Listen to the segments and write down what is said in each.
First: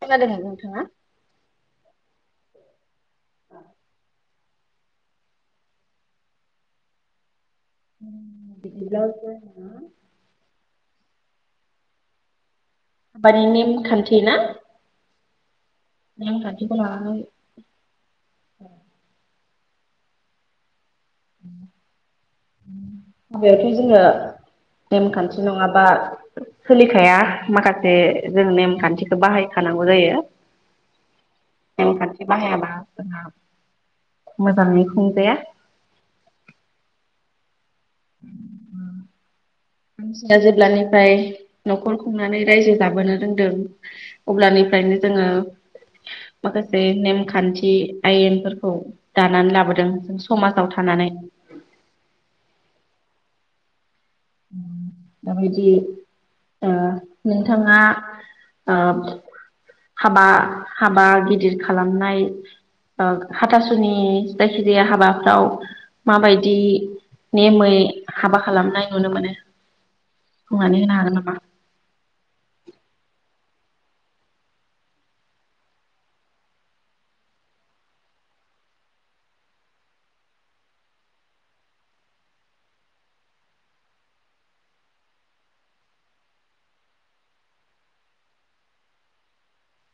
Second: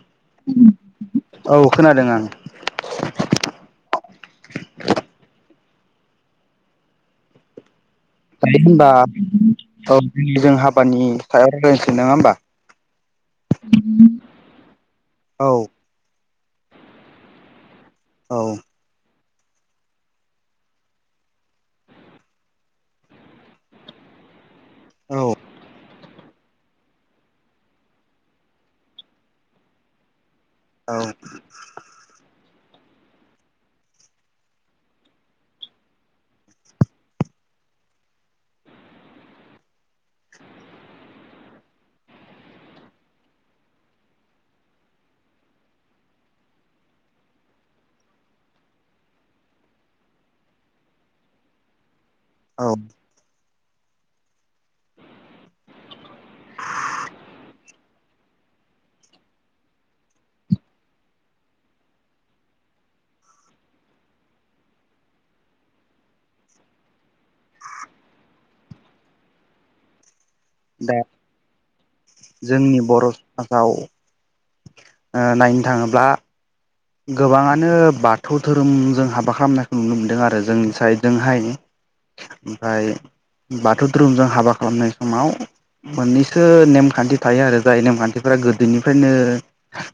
खोनादों नोंथाङा? औ खोनादों आं [inaudible] औ होनबा बिदिब्ला जोंहा जोंहाब हानि सायाव रायलायसै नङा होनोमबा? बानाननि नेम खान्थिना? औ नेमखानथिखौ लानानै औ हाबायावथ' जोंहा नेमखान्थि नङाबा सोलिखाया माखासे जों नेमखान्थिखौ बाहायखानांगौ जायो। औ नेमखान्थि बाहायाबा मोजाङै खुंजाया औ मानसिया जेब्लानिफ्राय नखर खुंनानै रायजो जाबोनो रोंदों अब्लानिफ्रायनो जोङो माखासे नेमखान्थि आयेनफोरखौ दानानै लाबोदों जों समाजाव थानानै। औ दाबदि ओ नोंथाङा ओ हाबा हाबा गिदिर खालामनाय ओ हाथासुनि जायखिजाया हाबाफ्राव माबायदि नेमै हाबा खालामनाय नुनो मोनो। बुंनानै दा होनोन आरो नामा? जोंनि बर समाजाव ओ नायनो थाङोब्ला गोबाङानो बाथौ धोरोमजों हाबा खालामनायखौ नुनो मोनदों आरो जोंनि साइडजोंहाय ओमफ्राय बाथौ धोरोमजों हाबा खालामनाय समाव मोननैसो नेमखान्थि थायो आरो जाय नेमखान्थिफोरा गोदोनिफ्रायनो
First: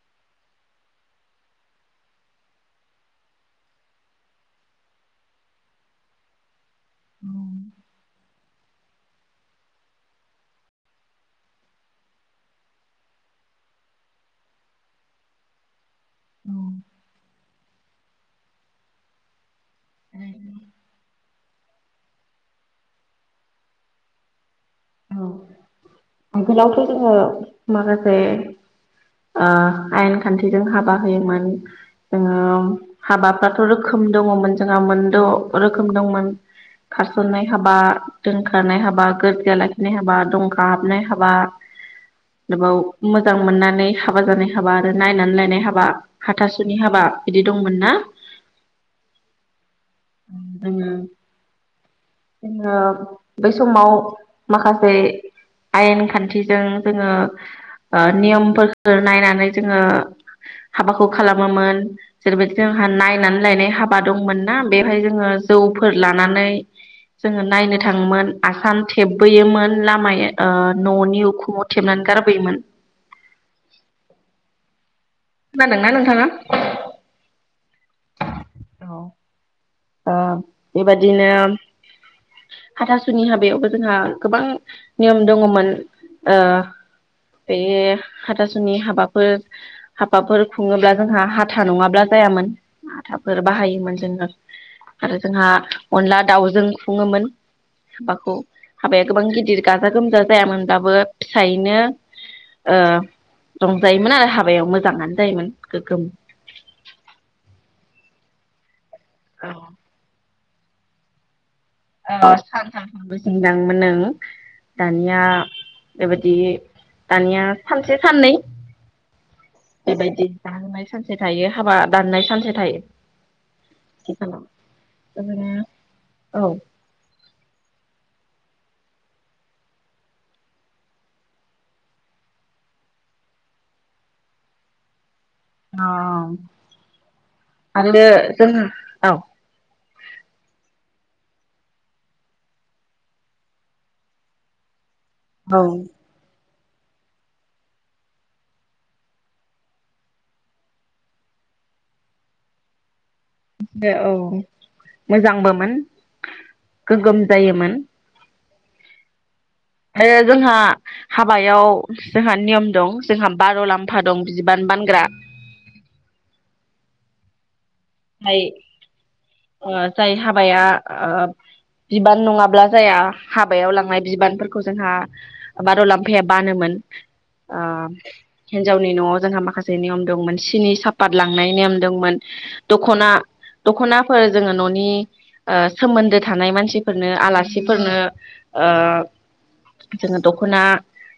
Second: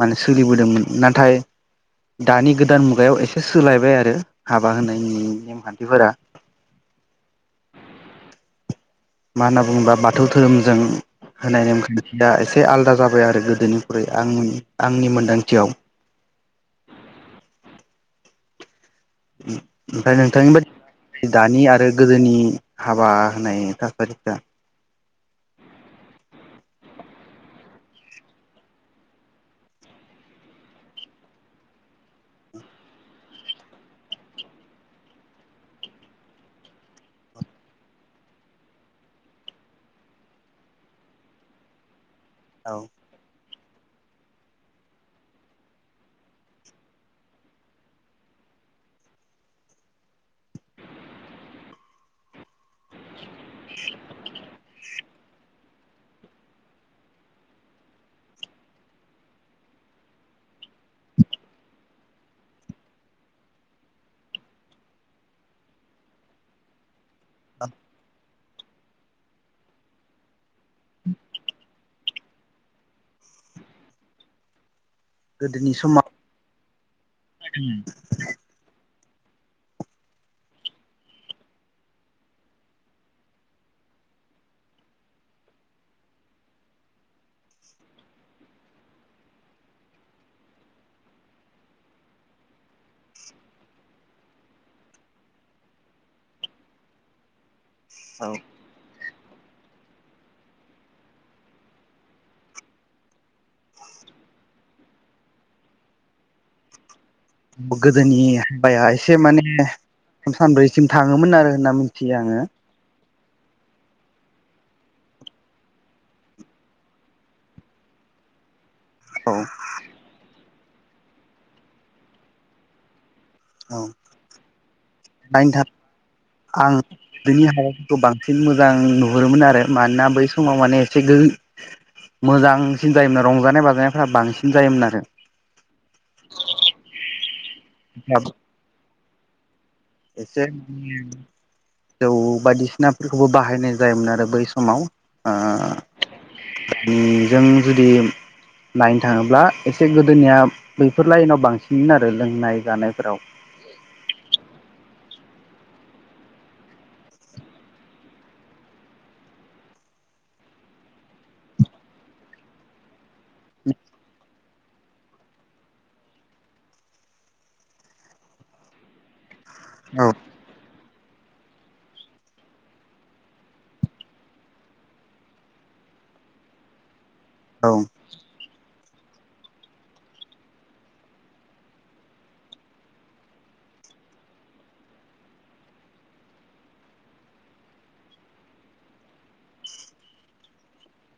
माने सोलिबोदोंमोन नाथाय दानि गोदान मुगायाव एसे सोलायबाय आरो हाबा होनायनि नेमखान्थिफोरा। मा होनना बुङोबा बाथौ धोरोमजों होनाय नेमखान्थिया एसे आलादा जाबाय आरो गोदोनिख्रुइ आं आंनि मोन्दांथियाव। औ ओमफ्राय नोंथांनि बदिबा दानि आरो गोदोनि हाबा होनाय थासारिफ्रा औ आगोलावथ जोङो माखासे आयेन खान्थिजों हाबा होयोमोन जोङो हाबाफ्राथ रोखोम दङमोन जोंहा मोनद रोखोम दंमोन खारसननाय हाबा, दोनखनाय हाबा, गोरजिया लाखिनाय हाबा, दंखा हाबनाय हाबा आरोबाउ औ मोजां मोननाय नै हाबा जानाय हाबा आरो नायनानै लायनाय हाबा हाथासुनि हाबा बिदि दंमोन ना? उम जोङो बै समाव माखासे आयेन खान्थिजों जोङो ओ नियमफोरखौ नायनानै जोङो हाबाखौ खालामोमोन। जेरैबायदि जोंहा नायनानै लायनाय हाबा दंमोन ना बेवहाय जोङो जौफोर लानानै जोङो नायनो थाङोमोन। आसान थेबबोयोमोन लामाया ओ न'नि उखुमाव थेबनानै गारबोयोमोन। गोदोनि खोनादोंना समाव नोंथाङा? औ। ओ बेबादिनो हाथासुनि हाबायावबो जोंहा गोबां नियम दङ'मोन। ओ बे हाथासुनि हाबाफोर हाबाफोर खुङोब्ला जोंहा हाथा नङाब्ला जायामोन हाथाफोर बाहायोमोन जोङो। आरो जोंहा अनला दाउजों खुङोमोन। हाबाखौ। हाबाया गोबां गिदिर गाजा गोमजा जायामोनब्लाबो फिसायैनो ओ रंजायोमोन आरो हाबायाव मोजाङानो जायोमोन गोगोम। गोदोनि हाबाया एसे माने औ सानब्रैसिम थाङोमोन आरो होनना मिथियो ओ आङो। [unintelligible] दानिया बेबायदि दानिया सानसे साननै औ। बेबायदि जाहोनाय सानसे थायो हाबा दाननाय सानसे थायो। औ। आथिखालाव ओरैनो नायनोथा औ [inaudible] आं बिनि हाबाफोरखौ बां बांसिन मोजां नुहुरोमोन आरो मानोना बै समाव माने एसे गो मोजांसिन जायोमोन रंजानाय बाजानायफ्रा बांसिन जायोमोन आरो। अ आरो जोङो औ। एसे माने जौ बायदिसिनाफोरखौबो बाहायनाय जायोमोन आरो बै समाव। औ। ओ जों जुदि नायनो थाङोब्ला एसे गोदोनिया बैफोर लाइनाव बांसिन आरो लोंनाय जानायफोराव। औ मोजांबोमोन गोगोम जायोमोन। ओ जोंहा हाबायाव जोंहा नियम दं। जोंहा बार' लाम्फा दं। बिबान बानग्रा फाय औ जाय हाबाया ओ बिबान नङाब्ला जाया हाबायाव लांनाय बिबानफोरखौ जोंहा बारुलाम्फाया बानोमोन। ओ औ। हिनजावनि न'आव जोंहा माखासे नियम दंमोन सिनि साफात लांनाय नियम दंमोन दख'ना दख'ना फोर जोङो न'नि ओ सोमोन्दो थानाय मानसिफोरनो आलासिफोरनो ओ जोङो दख'ना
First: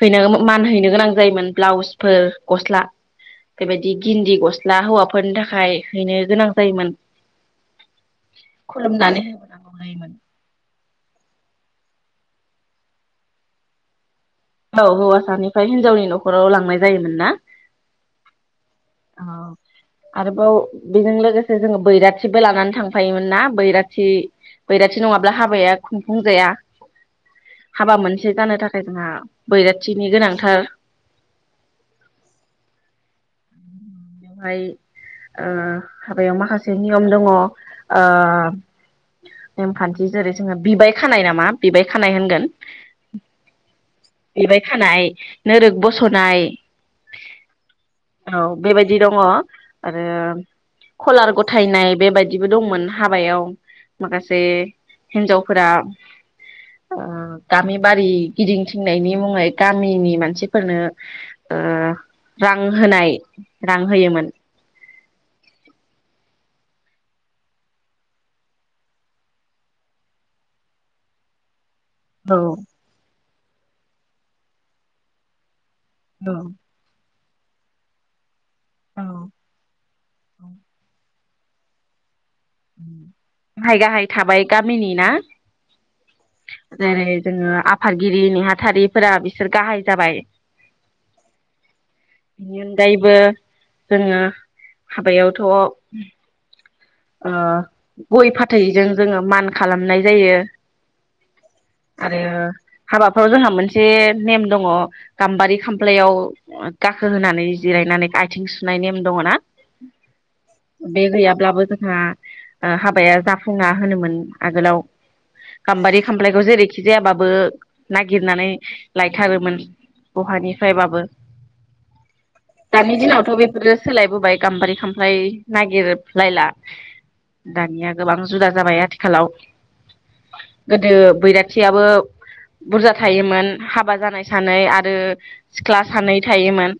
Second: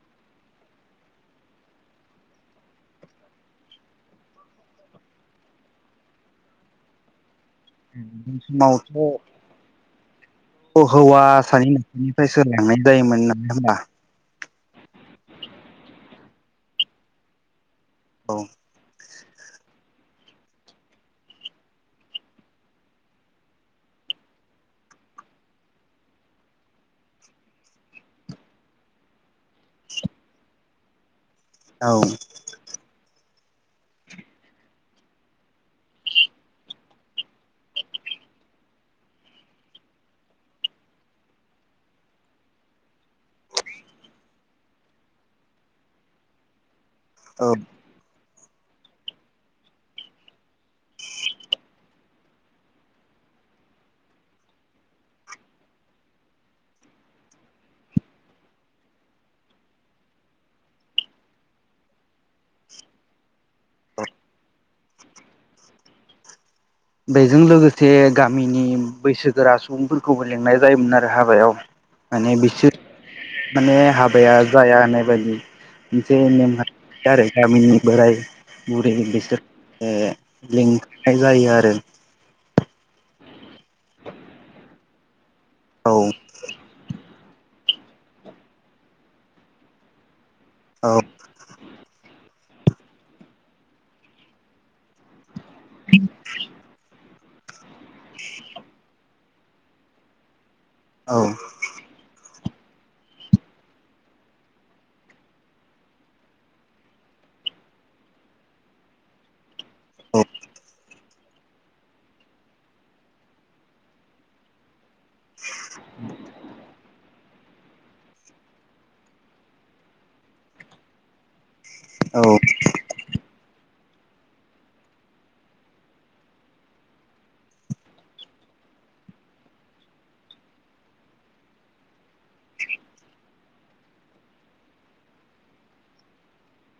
हैनो मान हैैनो गोनां जायोमोन ब्लाउसफोर गस्ला बेबायदि गिन्दि गस्ला हौवाफोरनि थाखाय हैनो गोनां जायोमोन। समावथ'। खुलुमनानै होबोनांगौ जायोमोन अ हौवा सानि न'खरनिफ्रायसो लांनाय जायोमोन नालाय होनबा। औ हौवासानिफ्राय हिनजावनि न'खराव लांनाय जायोमोन ना। औ औ। आरोबाव बेजों लोगोसे जोङो बैराथिबो लानानै थांफायोमोन ना बैराथि बैराथि नङाब्ला हाबाया खुंफुं जाया। हाबा मोनसे जानो थाखाय जोंहा बैराथिनि गोनांथार। औ। बेवहाय ओ हाबायाव माखासे नियम दङ ओ नेमखान्थि जेरै जोङो बिबाय खानाय नामा बिबाय खानाय होनगोन। बिबाय खानाय, नोरोग बस'नाय। औ। औ बेबायदि। बिदि दङ आरो कलार गथायनाय बेबायदिबो दंमोन हाबायाव माखासे हिन्जावफोरा ओ गामि बारि गिदिंथिंनायनि मुङै गामिनि मानसिफोरनो ओ रां होनाय। रां होयोमोन। बेजों लोगोसे गामिनि बैसोगोरा सुबुंफोरखौबो लेंनाय जायोमोन आरो हाबायाव। माने बिसोर माने हाबाया जाया होननाय बायदि। जे मेम्बार आरो गामिनि बोराय बुरि बिसोर ओ लिं फाय जायो आरो। [inaudible] गाहाय गाहाय थाबाय गामिनि ना। औ। जेरै जोङो आफादगिरि नेहाथारिफोरा बिसोर गाहाय जाबाय। औ। बेनि अनगायैबो जोङो हाबायाव थ' ओ गय फाथैजों जोङो मान खालामनाय जायो। औ। आरो हाबाफ्राव जोंहा मोनसे नेम दङ गाम्बारि खामफ्लायाव गाखो होनानै जिरायनानै आथिं सुनाय नेम दङ ना बे गैयाब्लाबो जोंहा ओ हाबाया जाफुङा होनोमोन आगोलाव गाम्बारि खामफ्लायखौ जेरैखि जायाबाबो नागिरनानै लायथारोमोन बहानिफ्रायबाबो। औ दानि दिनावथ' बेफोरो सोलायबोबाय गाम्बारि खामफ्लाय नागिरलायला। दानिया गोबां जुदा जाबाय आथिखालाव। गोदो बैराथियाबो बुरजा थायोमोन हाबा जानाय सानै आरो सिख्ला सानै थायोमोन।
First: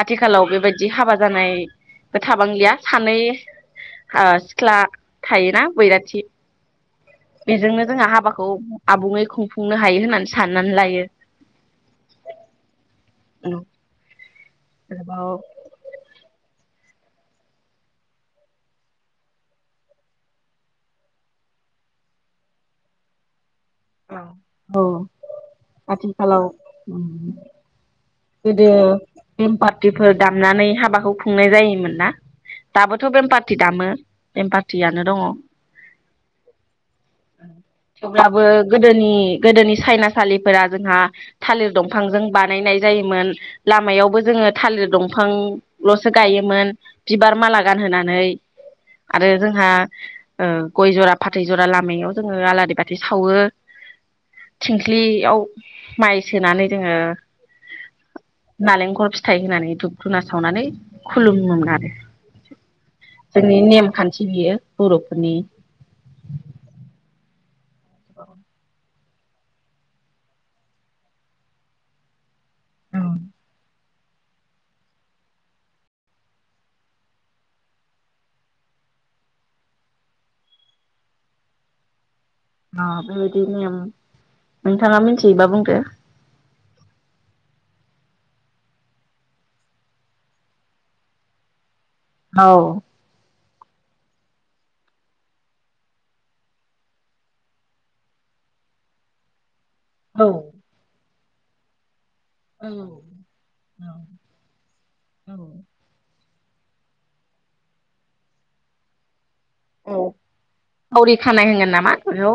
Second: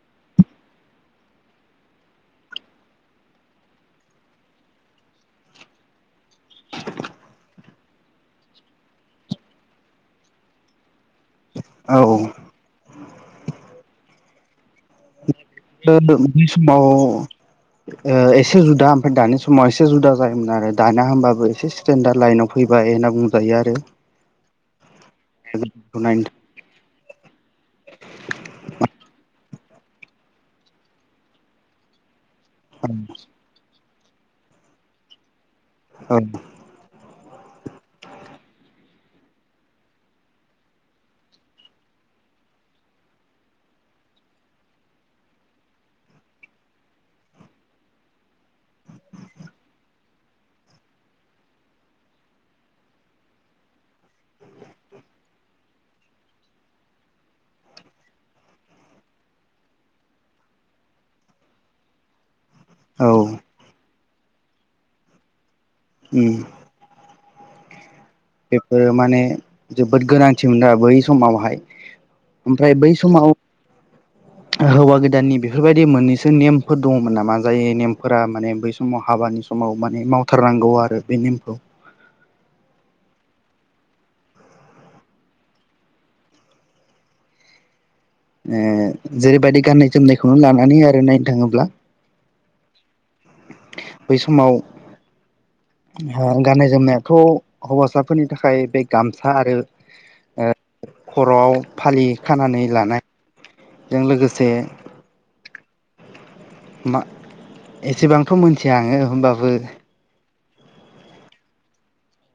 आथिखालाव बेबायदि हाबा जानायबो थाबांलिया सानै ओ सिख्ला थायोना बैराथि बेजोंनो जोंहा हाबाखौ आबुङै खुंफुंनो हायो होननानै साननानै लायो। औ। औ [unintelligible] [unintelligible] समाव ओ एसे जुदा ओमफाय दानि समाव एसे जुदा जायोमोन आरो दाना होमबाबो एसे स्टेेनडार्द लाइनाव फैबाय होनना बुंजायो आरो। औ औ। नायनो आथिखालाव उम गोदो बेम पार्टिफोर दामनानै हाबाखौ खुंनाय जायोमोन ना? दाबोथ' थाखाय बेमपारथि दामो। बेमपारटियानो दङ। औ। थेवब्लाबो गोदोनि गोदोनि सायनासालिफोरा जोंहा थालिर दंफांजों बानायनाय जायोमोन लामायावबो जोङो थालिर दंफांल'सो गायोमोन बिबार माला गानहोनानै आरो जोंहा ओ गय जरा फाथै जरा लामायाव जोङो आलारि बाथि सावो। थिंख्लिआव माइ सोनानै जोङो नालेंखर फिथाइ होनानै धुप धुना सावनानै खुलुमोमोन आरो। औ जोंनि नेम खान्थि बेयो बर'फोरनि। उम। बेेफोर माने जोबोद गोनांथिमोन आरो बै समावहाय ओमफ्राय बै समाव हौवा गोदाननि बेफोरबायदि मोननैसो नेमफोर दङमोन नामा जाय नेमफोरा माने बै समाव हाबानि समाव माने मावथारनांगौ आरो बे नेमखौ। अह बेबायदि नेम नोंथाङा मिथियोबा बुंदो। ओ जेरैबायदि गाननाय जोमनायखौनो लानानै आरो नायनो थाङोब्ला औ। बै समाव गाननाय जोमनायाथ' हौवासाफोरनि थाखाय बे गामसा आरो औ। खर'आव फालि खानानै लानायजों लोगोसे मा एसेबांथ' मोनथिया आङो होमबाबो [unintelligible] फावरि खानाय होनगोन नामा बेखौ।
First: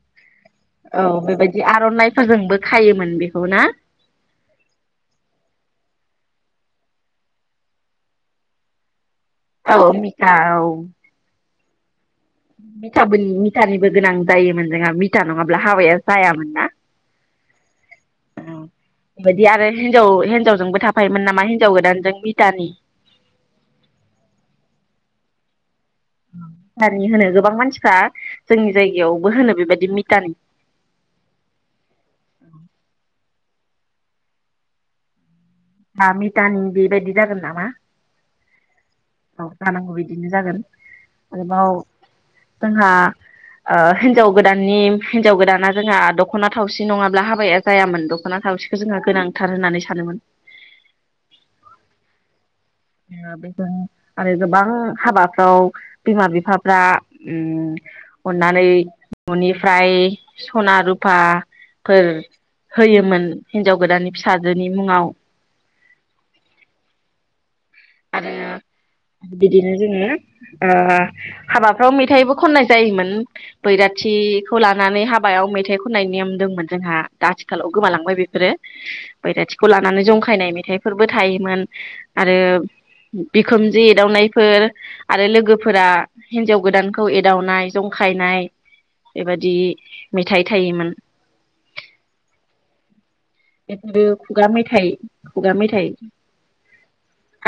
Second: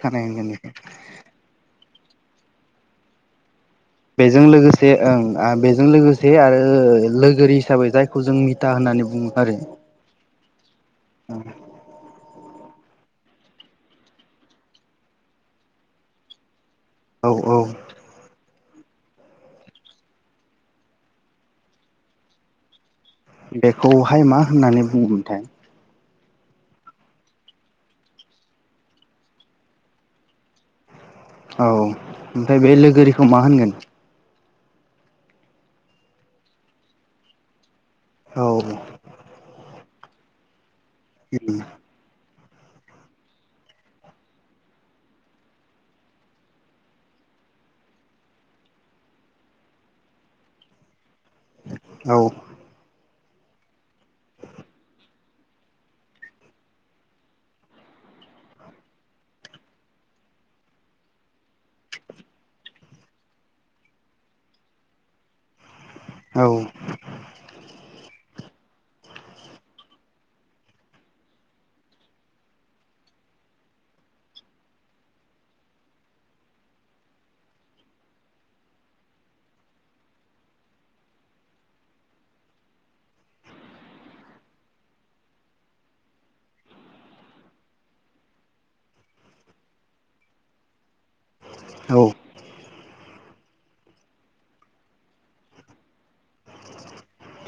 खानाय होनगोन बेखौ औ बेबायदि आर'नाइ सोरजोंबो खायोमोन बेखौ ना? बेजों लोगोसे ओं बेजों लोगोसे आरो लोगोरि हिसाबै जायखौ जों मिटा होननानै बुङो। आरो औ‌ मिटा औ। [unintelligible] मिटाबो मिथानिबो गोनां जायोमोन जोंहा मिटा नङाब्ला हाबाया जायामोन ना? औ औ। बेदि आरो हिनजाव हिनजावजोंबो थाफायोमोन नामा हिनजाव गोदानजों मिटानि। बेखौहाय मा होननानै बुंगोनथाय? मिटानि होनो गोबां मानसिफ्रा जोंनि जायगायावबो होनो बेबायदि मिटानि। औ ओमफ्राय बे लोगोरि खौ मा होनगोन? दा मिटानि बेबायदि जागोन नामा? औ। औ जानांगौ बिदिनो जागोन। आरोबाव जोंहा ओ हिनजाव गोदाननि हिनजाव गोदाना जोंहा दख'ना थावसि नङाब्ला हाबाया जायामोन दख'ना थावसिखौ जोंहा गोनांथार होननानै सानोमोन। औ। बेजों आरो गोबां हाबाफ्राव बिमा बिफाफ्रा उम अननानै न'निफ्राय सना रुफा फोर होयोमोन हिनजाव गोदाननि फिसाजोनि मुङाव। औ। आरो बिदिनो जोङो ओ हाबाफ्राव मेथाइबो खननाय जायोमोन बैराथिखौ लानानै हाबायाव मेथाइ खननायनि नियम दंमोन जोंहा दा आथिखालाव गोमालांबाय बेफोरो बैराथिखौ लानानै जंखायनाय मेथाइफोरबो थायोमोन आरो बिखोमजो एदावनायफोर आरो लोगोफोरा हिनजाव गोदानखौ एदावनाय जंखायनाय बेबादि मेथाइ थायोमोन। औ। [unintelligible] खुगा मेथाइ-खुगा मेथाइ।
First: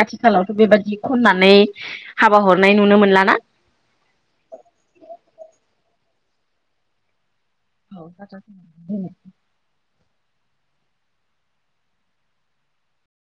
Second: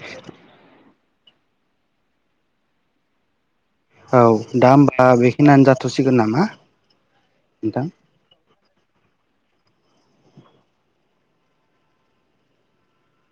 आथिखालावथ' बेबादि खननानै हाबा हरनाय नुनो मोनलाना? औ दा होमबा बेखिनियानो जाथ'सिगोन नामा? नोंथां? औ जाथ'सिगोन। [unintelligible]